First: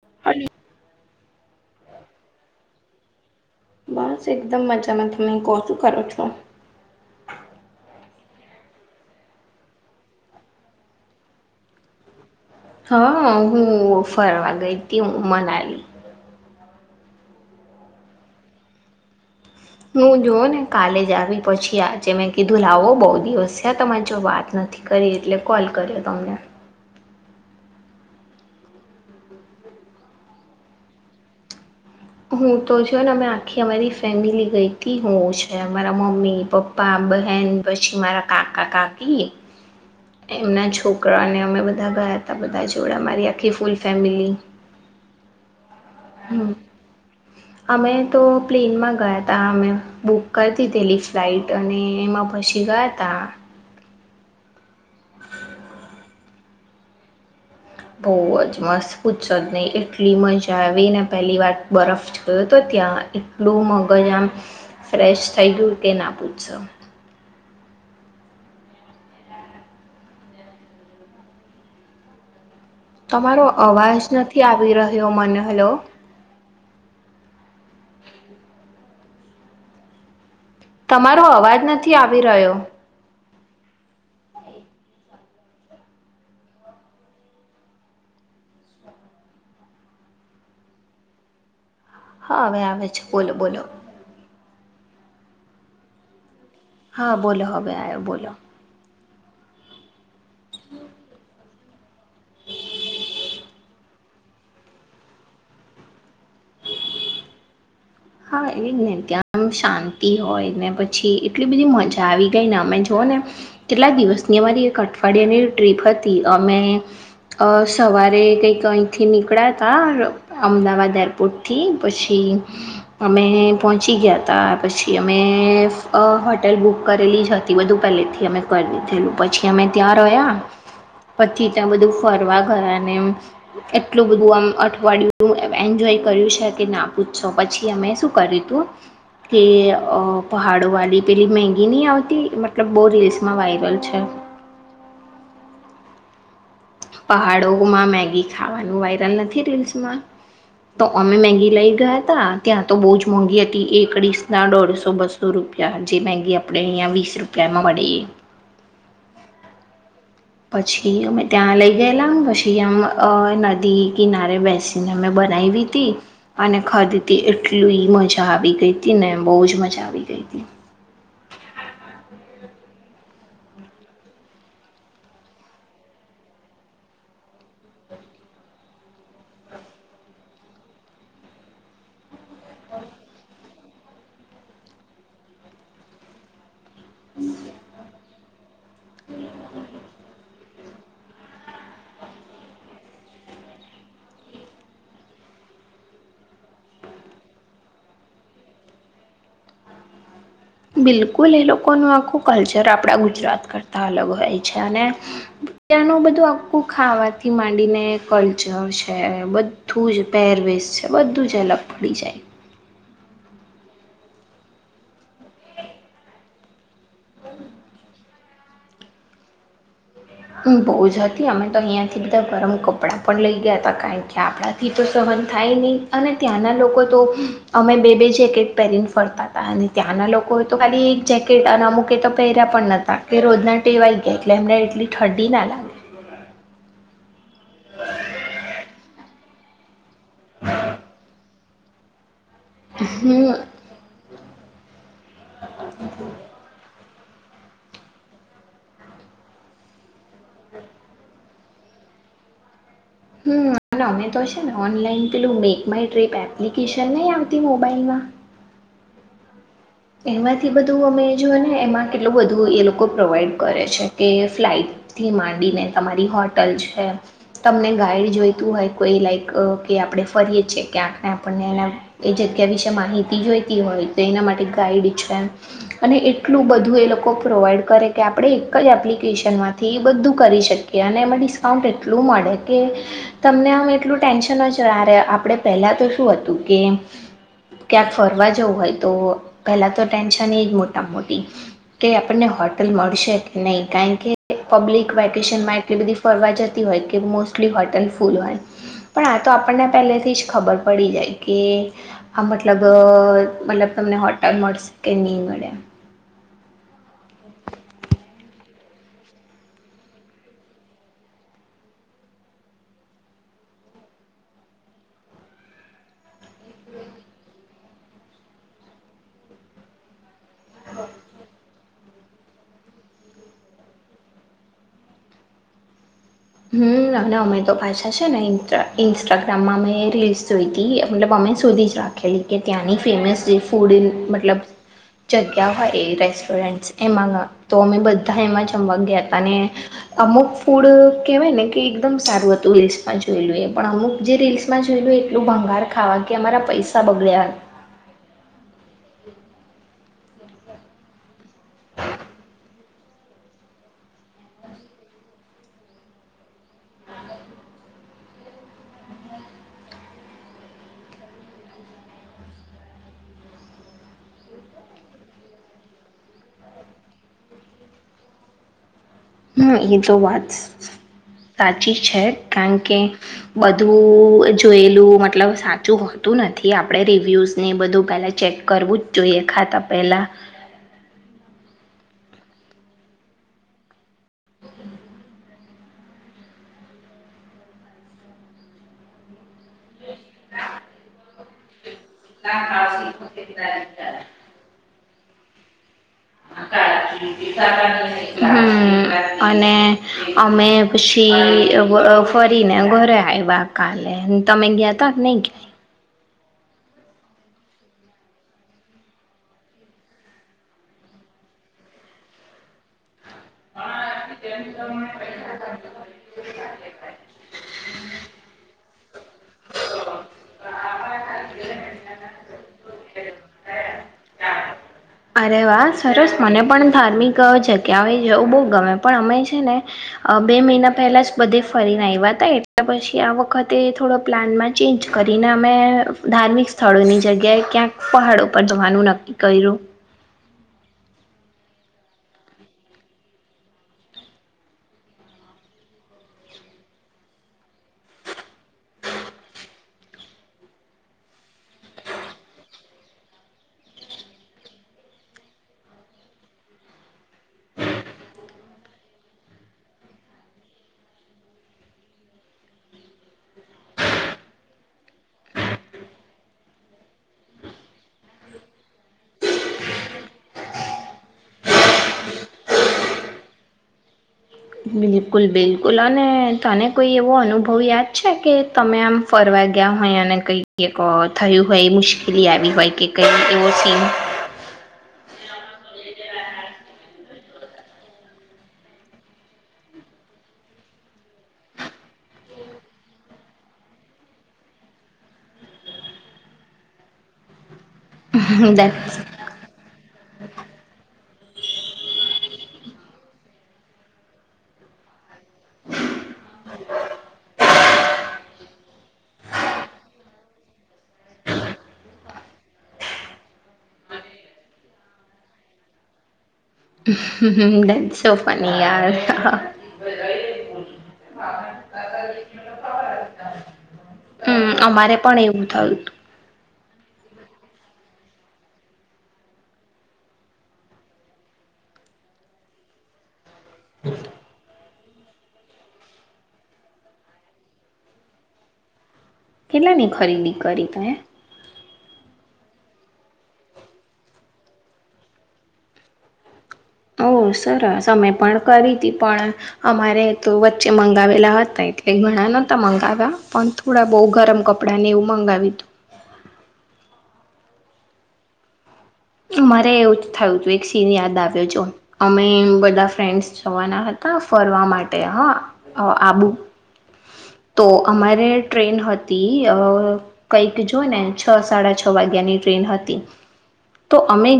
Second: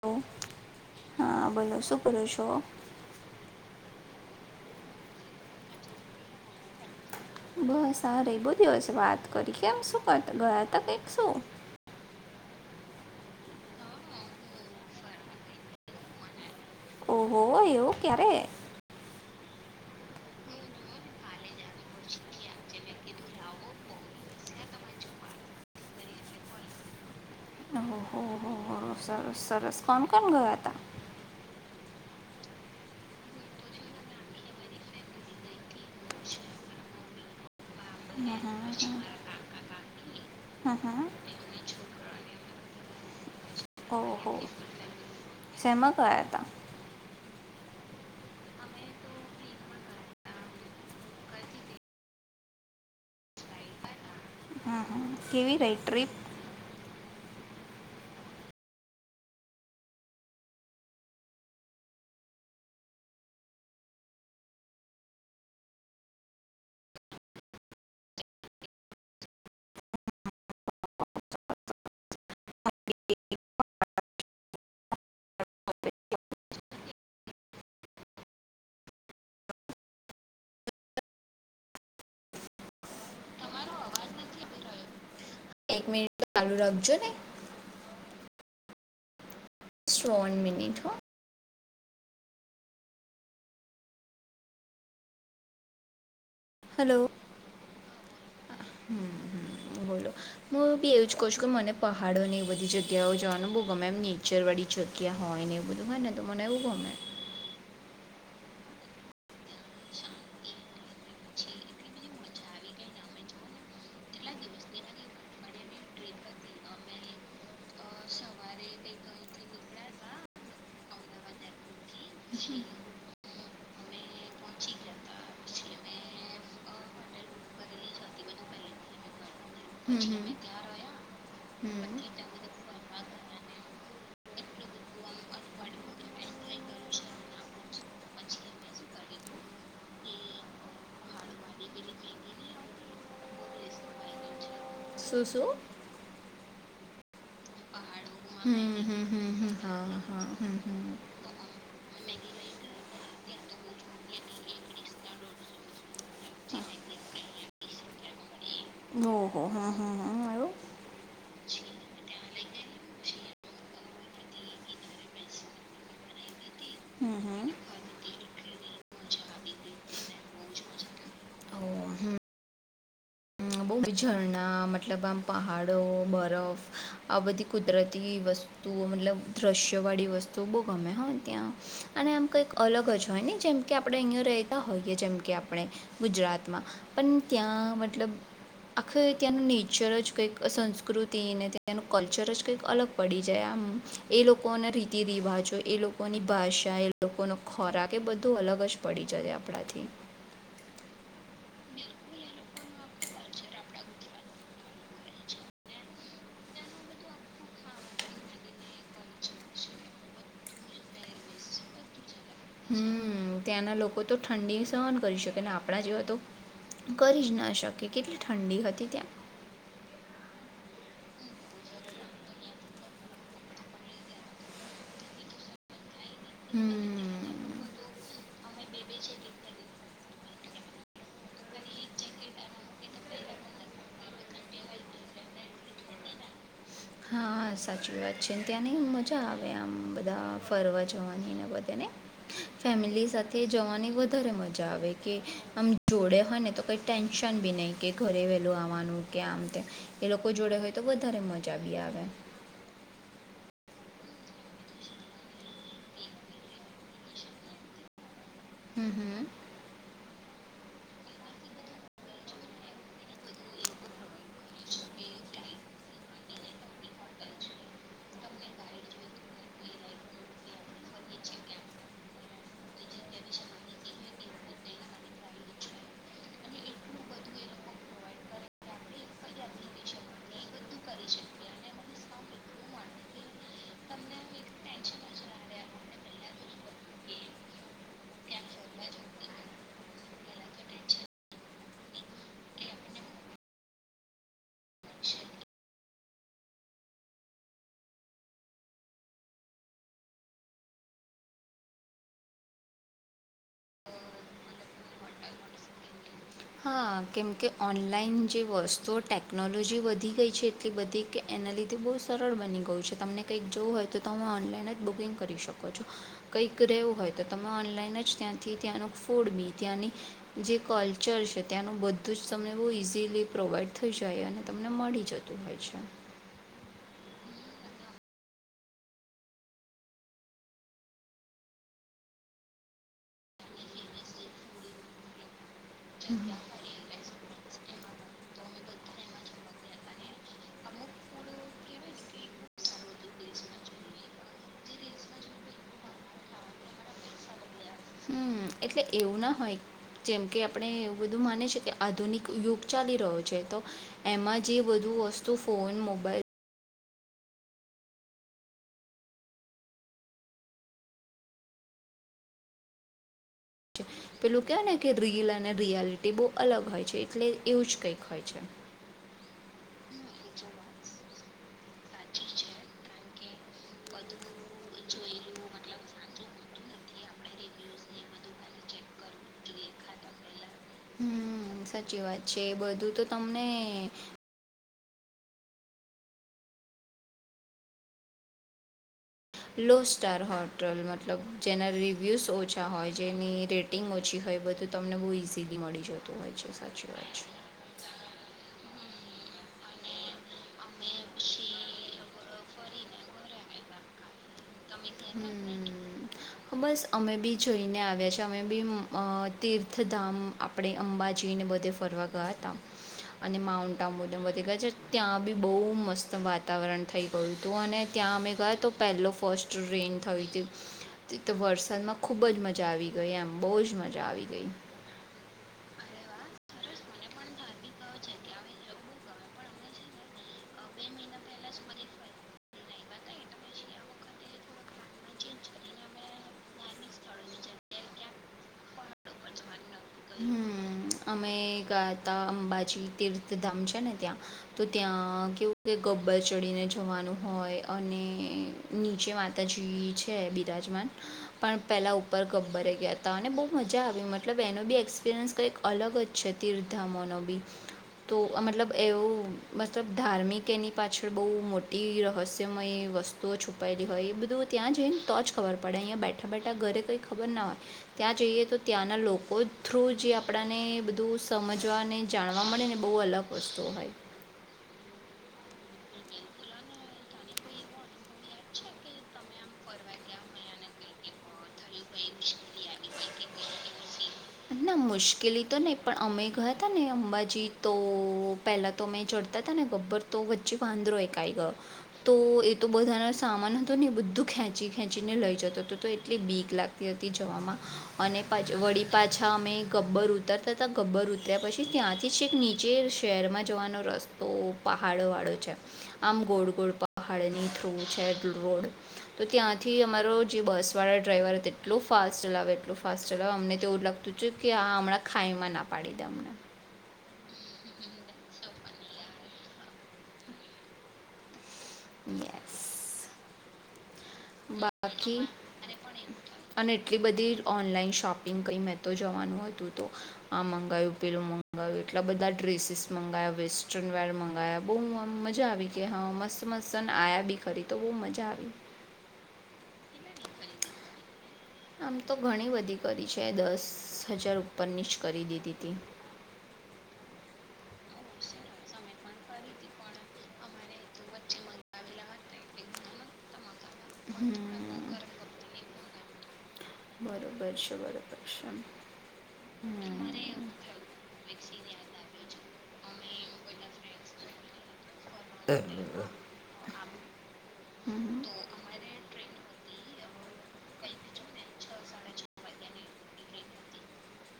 લો, hello. હા, બોલો શું કરો છો? બસ, એકદમ મજામાં. તમે કો શું કરો છો? બસ, આ રહી બહુ દિવસે વાત કરી, કેમ શું કરતા બારતા કઈક શું? હા, હું ફરવા ગઈતી, હું મનાલી. ઓહો! એવું ક્યારે? હું જોવોને કાલે જ આવી પછી આજે મેં કીધું લાવો બહુ દિવસ છે તમા જો વાત નથી કરી, એટલે કોલ કર્યો તમને. અહ, હો, હો, હો, સરસ સરસ, કોણ કોણ ગયાતા. હું તો જો ને અમે આખી અમારી ફેમિલી ગઈતી હોવ છે, અમારા મમ્મી પપ્પા બહેન પછી મારા હા હા કાકા હા. કાકી એમના હા હા છોકરાને અમે બધા ગયા હતા બધા તોડા મારીયા ખી ફુલ ફેમિલી શમગ હતા અમે તો પ્લેનમાં ગયા તા અમે બુક કરતી પેલી ફ્લાઈટ અને એમાં પછી ગયા ત હમ હ કેવી રઈટ ટ્ર્રીપ બહ જ મસ્ત પૂછશો જ નહી એટલી મજા આવી ને પહેલી વાર બરફ જોયો તો ત્યાં એટલું મગજ આમ ફ્રેશ થઈ ગયું તે ના પૂછશો તમારો અવાજ નથી આવી રહ્યો મને હલો. તમારો અવાજ નથી આવી રહ્યો. એક મિનિટ આાલુ રાખજોને. ત્રણ મિનિટ હો. હા હવે આવે છે બોલો બોલો. હેલો હા બોલો હવે આયો બોલો. હમ હમ બોલો હું બી એવું જ કહ છું કે મને પહાડો ને એ બધી જગ્યાઓ જવાનું બહુ ગમે એમ નેચર વાળી જગ્યા હોય ને એ બધું હોય ને તો મને એવું ગમે. હા એજને કે ત્યાં દમ શાંતિ હોય ને પ છી એટલી બધી મજા આવી ગઈ ને અમે જોઓ ને કેટલા દિવસની અમારી એક અઠવાડિયાની ટ્રીપ હતી અમે અ સવારે કઈક અહીથી નીકળ્યા તા અમદાવાદ એરપોર્ટ થી પછી અમે પહોંચી ગયા તા પછી અમે અ હોટલ બુક કરેલી જ હતી બધું પહેલેથી અમે કરી દીધેલું પછી અમે ત્યાં રહ્યા પછી ત્યાં બધું હમ ફરવા ગયા અને એટલું બધું આમ અઠવાડિયું એન્જોય કર્યું છે કે ના પૂછશો પછી અમે શું કર્યું હતું કે અ પહાડો વાળી પેલી મેગી નહી આવતી મતલબ બહુ રીલ્સમાં વાયરલ છે. સું શું. પહાડોમાં મેગી ખાવાનું હમ હમ વાયરલ હમ નથી હમ રીલ્સમાં હા હા હમ તો હમ અમે મેગી લઈ ગયા હતા ત્યાં તો બહુ જ મોંઘી હતી એક ડીસના દોઢસો બસો રૂપિયા જે મેગી આપણે અહિયા વીસ રૂપિયામાં મળે. ઓહો હા હા હા એવું પછી અમે ત્યાં લઈ ગયેલા પછી આમ અ નદી કિનારે બેસીને અમે બનાવી તી અને હમ ખાદીતી હમ એટલી મજા આવી ગઈ તી ને બહુ જ મજા આવી ગઈ તી. ઓ હમ બહુ ઝરણા મતલબ આમ પહાડો બરફ આ બધી કુદરતી વસ્તુ મતલબ દ્રશ્ય વાળી વસ્તુઓ બહુ ગમે હો ત્યાં અને આમ કઈક અલગ જ હોય ને જેમ કે આપણે અહીયાં રેતા હોઈએ જેમ કે આપણે ગુજરાતમાં પણ ત્યાં મતલબ આખરે ત્યાંનું નેચર જ કંઈક સંસ્કૃતિ અને તેનું કલ્ચર જ કંઈક અલગ પડી જાય આમ એ લોકોના રીતિ રિવાજો એ લોકોની ભાષા એ લોકોનો ખોરાક એ બધો અલગ જ પડી બિલકુલ એ લોકો નુ આખું કલ્ચ જ આપડા ગુજરાત કરતા અલગ હોય છે અને ત્યાંનું બધું આખું ખાવાથી માંડીને કલ્ચર છે બધું જ પહેરવેશ છે બધું જ અલગ પડી જાય. હમ ત્યાંના લોકો તો ઠંડી સહન કરી શકે ને આપણા જેવા તો. કરી જ ના શકે કેટલા ઠંડી હતી ત્યાં. બહુ જ હતી અમે તો અહીંયાથી બધા ગરમ કપડાં પણ લઈ ગયા હતા કારણ કે આપણાથી તો સહન થાય નહીં. અને ત્યાંના લોકો તો અમે હમ્મ. બે બે જે પહેરીને ફરતા હતા અને ત્યાંના લોકોએ તો ખાલી એક જેકેટ અને અમુક એ તો પહેર્યા પણ નતા કે રોજના ટેવાઈ ગયા એટલે એમને એટલી ઠંડી ના લાગે. હા સાચી વાત છે ને ત્યાં નહીં મજા આવે આમ બધા ફરવા જવાની ને બધા તેને ફેમિલી હમ સાથે જવાની વધારે મજા આવે કે આમ જોડે હોય ને તો કઈ ટેન્શન બી નહીં કે ઘરે વહેલું આવવાનું કે આમતે એ લોકો જોડે હોય તો વધારે મજા બી આવે. હમ અમે તો છે ને ઓનલાઈન પેલું મેક માય ટ્રીપ એપ્લિકેશન નહી આવતી મોબાઈલમાં હમ હમ એમાંથી બધું અમે જો ને એમાં કેટલું બધું એ લોકો પ્રોવાઈડ કરે છે કે ફ્લાઇટથી માંડીને તમારી હોટલ છે તમને ગાઈડ જોઈતું હોય કોઈ લાઈક કે આપણે ફરીએ છીએ ક્યાંકને આપણને એ જગ્યા વિશે માહિતી જોઈતી હોય તો એના માટે ગાઈડ છે અને એટલું બધું એ લોકો પ્રોવાઈડ કરે કે આપણેે એક જ એપ્લિકેશન માંથી બધું કરી શકીએ અને એમાં ડિસ્કાઉન્ટ એટલું મળે કે તમને આમ એટલું ટેન્શન જ ના રે આપણે પહેલા તો શું હતું કે ક્યાંક ફરવા જવું હોય તો પહેલાં તો ટેન્શન એ જ મોટા મોટી કે આપણને હોટલ મળશે કે નહીં કારણ કે પબ્લિક વેકેશનમાં એટલી બધી ફરવા જતી હોય કે મોસ્ટલી હોટલ ફૂલ હોય પણ આ તો આપણને પહેલેથી જ ખબર પડી જાય કે આ મતલબ મતલબ તમને હોટ મળશે કે નહીં મળે. હા કેમકે ઓનલાઈન જે વસ્તુ તો ટેકનોલોજી વધી ગઈ છે એટલી બધી કે એના લીધે બહુ સરળ બની ગયું છે તમને કંઈક જવું હોય તો ત હમે ઓનલાઈન જ બુકિંગ કરી શકો છો કંઈક રહેવું હોય તો તમે ઓનલાઈન જ ત્યાંથી ત્યાંનું ફૂડ બી ત્યાંની જે કલ ચલશે ત્યાંનું બધું જ તમને બહુ ઇઝીલી પ્રોવાઈડ થઈ જાય અને તમને મળી જતું હોય છે. હમ અને અમે તો પાછા છે ને ઇન્સ્ટાગ્રામમાં મેં રીલ્સ જોઈ હતી મતલબ અમે સુધી જ રાખેલી કે ત્યાંની ફેમસ જે ફૂડ મતલબ જગ્યા હા એ રેસ્ટોરન્ટસ એમાંમાં તો અમે બધા એમાં જમવા ગયા હતા ને અમુક ફૂડ કેહેવાય ને કે એકદમ સારું હતું રીલ્સમાં જોયલું એ પણ અમુક જે રીલ્સમાં જોયલું એટલું ભંગાર ખાવા કે અમારા પૈસા બગડ્યા. એટલે એવું ના હોય જેમ કે આપણે એવું બધું માને છે કે આધુનિક યુગ ચાલી રહ્યો છે તો એમાં જે બધુ વસ્તુ ફોન મોબાઈલ છે પેલું કેવાય ને કે રીલ અને રિયાલિટી બહુ અલગ હોય છે એટલે એવું જ કંઈક હોય છે. હા એ આ વાસ [inaudible] સાચી છે કારણ કે બધું જોયેલું મતલબ સાચું હોતું નથી આપણે રિવ્યુઝ ને બધું પહેલા ચેક કરવું જ જોઈએ ખાતા પેલા. હમ સાચી વાત છે બધું તો તમને. લોસ્ટ સ્ટાર હોટલ મતલબ ચેનરલ [inaudible] વ્યૂઝ ઓછા હોય જેની રેટિંગ ઓછી હોય બધું તો તમને બહુ ઇઝીલી મળી શ. હમ. અને અમે ફરીને ઘરે આવ્યા તમે ગયા હતા ને પછી, કરીને ઘરે આવ્યા કાલે. તમે ગયા ત નહી? બસ અમે બી જઈને આવ્યા છી અમે બી તીર્થધામ આપણે અંબાજીને બધે ફરવા ગયા હતા. અને માઉન્ટ આંબોદમ વધતી ગયા છે ત્યાં બી બહુ મસ્ત વાતાવરણ થઈ ગયું હતું, અને ત્યાં અમે ગયા તો પહેલો ફર્સ્ટ ટ્રેન થઈ હતી તે તો વરસાદમાં ખૂબ જ મજા આવી ગઈ એમ બહુ જ મજા. આવી ગઈ. અરે વાહ સરસ મને પણ ધાર્મિક જગ્યાઓ એ જવું બહુ ગમે પણ અમે છે ને બે મહિના પહેલા જ બધે ફરીને આવ્યા ત હમ એટલે પછી આ વખતે થોડો પ્લાનમાં ચેન્જ કરીને અમે ધાર્મિક સ્થળોની જગ્યાએ ક્યાંક પહાડ ઉપર જવાનું નક્કી કર્યું. અમે ગયા હતા અંબાજી તીર્થધામ છે ને ત્યાં તો ત્યાં કેવું કે ગબ્બર ચડીને જવાનું હોય અને નીચે માતાજી છે બિરાજમાન પણ પહેલાં ઉપર ગબ્બરે ગયા હતા અને બહુ મજા આવી મતલબ એનો બી એક્સપિરિયન્સ કંઈક. અલગ જ છે તીર્ધામોનો બી તો મતલબ એવું મતલબ ધાર્મિક એની પાછળ બહુ મોટી રહસ્યમય વસ્તુઓ છુપાયેલી હોય એ બધું ત્યાં જઈને તો જ ખબર પડે અહીંયા બેઠા બેઠા ઘરે કંઈ ખબર ના હોય ત્યાં જઈએ તો ત્યાંના લોકો થ્રુ જે આપ આપડાને બધું સમજવા અને જાણવા મળે ને બહુ અલગ વસ્તુ હોય બિલકુલ બિલકુલ અને તને કોઈ એવો અનુભવ યાદ છે કે તમે આમ ફરવા ગયા હોય અને કઈ કક થયું હોય મુશ્કેલી આવી હોય કે કઈ એવો સીન? ના મુશ્કેલી તો નહી પણ અમે ગયા હતા ને અંબાજી તો પહેલા તો અમે ચડતા હતા ને બપર તો વચ્ચે વાંધરો એકઈ ગયો તો એ તો બધાનો સામાન હતો ને બધું ખેંચી ખેંચીને લઈ જતો હતો તો એટલી બીક લાગતી હતી જવામાં અને પાછો વડી દેટ્સ પાછા અમે ગબ્બર ઉતરતા હતા ગબ્બર ઉ ત્યા પછી ત્યાંથી નીચે શહેરમાં જવાનો રસ્તો પહાડો વાળો આ ગોડ ગોડ પાહાળની રોડ તો ત્યાંથી અમારો જે બસ વાળા ડ્રાઈવર તેટલુ ફાસ્ટ ચલાવે એટલું ફાસ્ટ ચલાવે અમને એવું લખતું ચુ કે હ હમણાં ખાઈમાં ના પાડી દેમને હમ ડાન્સો ફુન્ની યાર યેસ્સ હમ અમારે પણ એવું થયુંતું અને એટલી બધી ઓનલાઈન શોપિંગ કંઈ મેં તો જવાનું હતું તો આ મંગાવું પેલું મંગાવ્યું એટલા બધા ડ્રેસીસ મંગાવયા વેસ્ટર્ન વેડ મંગાયા બુઉ મ મ મજા આવી કે હા મસ્ત મત સન આ્યા બી ખરી તો બહુ મજા આવી કેટલા ની ખરીદી કરી તેં આમ તો ઘણી બધી કરી છે એ દસ હજાર ઉપરની જ કરી દીધી તી ઓ સરસ અમે પણ કરી હતી પણ અમારે તો વચ્ચે મંગાવેલા હતા એટલે ઘણા નહોતા મંગાવ્યા પણ થોડા બહુ ગરમ કપડા ને એવું મંગાવી તું બરોબર છે બરોબર છે મારે એવું જ થયું તું એક સીન યાદ આવ્યો જો અમે બધા ફ્રેન્ડસ જવાના હતા ફરવા માટ હા આબુ તો અમારે ટ્રેન હતી અ કંઈક જોય ને છ સાડા છ વાગ્યાની ટ્રેન હતી તો અમે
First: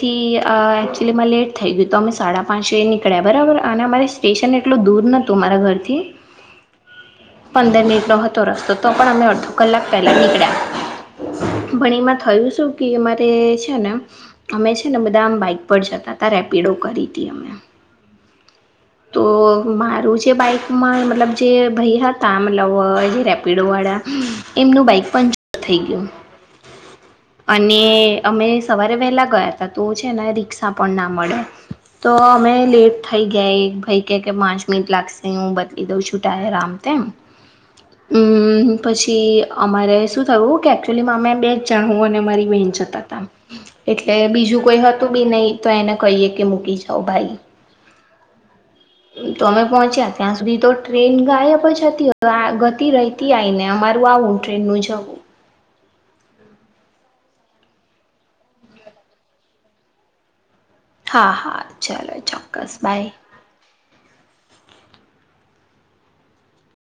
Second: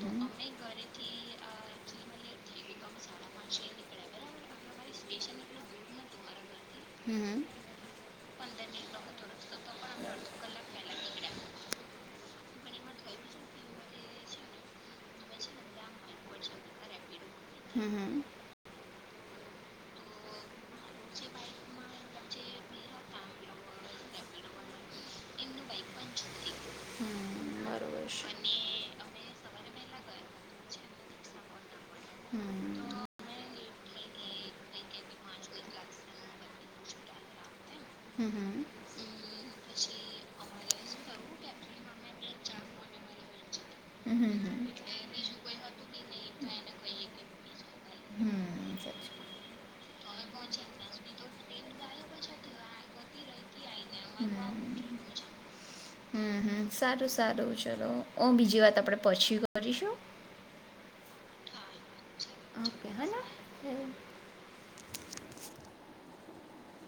તો એકચુલીમાં લેટ થઈ ગયું તો અમે સાડા પાંચ નીકળ્યા બરાબર અને અમારે સ્ટેશન એટલું દૂર નહતું અમારા ઘરથી હમ પંદર મિનિટનો હતો રસ્તો તો પણ અમે અડધો કલાક પહેલાં નીકળ્યા ભણી એમાં થયું શું કે અમારે છે ને બધામ બાઈક પર જતા ત રેપિડો કરી હતી અમે હમ હમ તો મારું જે બાઈકમાં મતલબ જે ભાઈ હતા મતલબ જે રેપિડો વાળા એમનું બાઈક પંચર થઈ ગયું હમ બરોબર છે. અને અમે સવારે વહેલા ગયા હતા છે રિક્ષા બોર્ડના હમ. તો અમે લેટ થઈ ગઈ અને અમે સવારે વહેલાં ગયા હતા તો છે એના રિકષા પણ ના મળે તો અમે લેટ થઈ ગયા એક ભાઈ કે કે પાંચ મિનિટ લાગશે હું બદલી દઉં છું ટાયર આમ તેમ હમ હમ પછી અમારે શું થયું કે એકચ્યુલી અમે બે જ જણ હું અને અમારી બેન જતા એટલે હમ હમ બીજું હમ. કોઈ હતું બી નહી તો એને કહીએ કે મૂકી જાાવ ભાઈ જવાય. હમ સાચું. તો અમે પહોંચ્યા ત્યાં સુધી તો ટ્રેન ગાયબ જ હતી ગતી રતી આવીને અમારું આવું ટ્રેન ન હમ. જવું હમ હમ સારું સારું ચલો હ બીજી વાત આપણે પછી કરીશું હા હા ચલો ચોક્કસ ઓકે બાય હેને.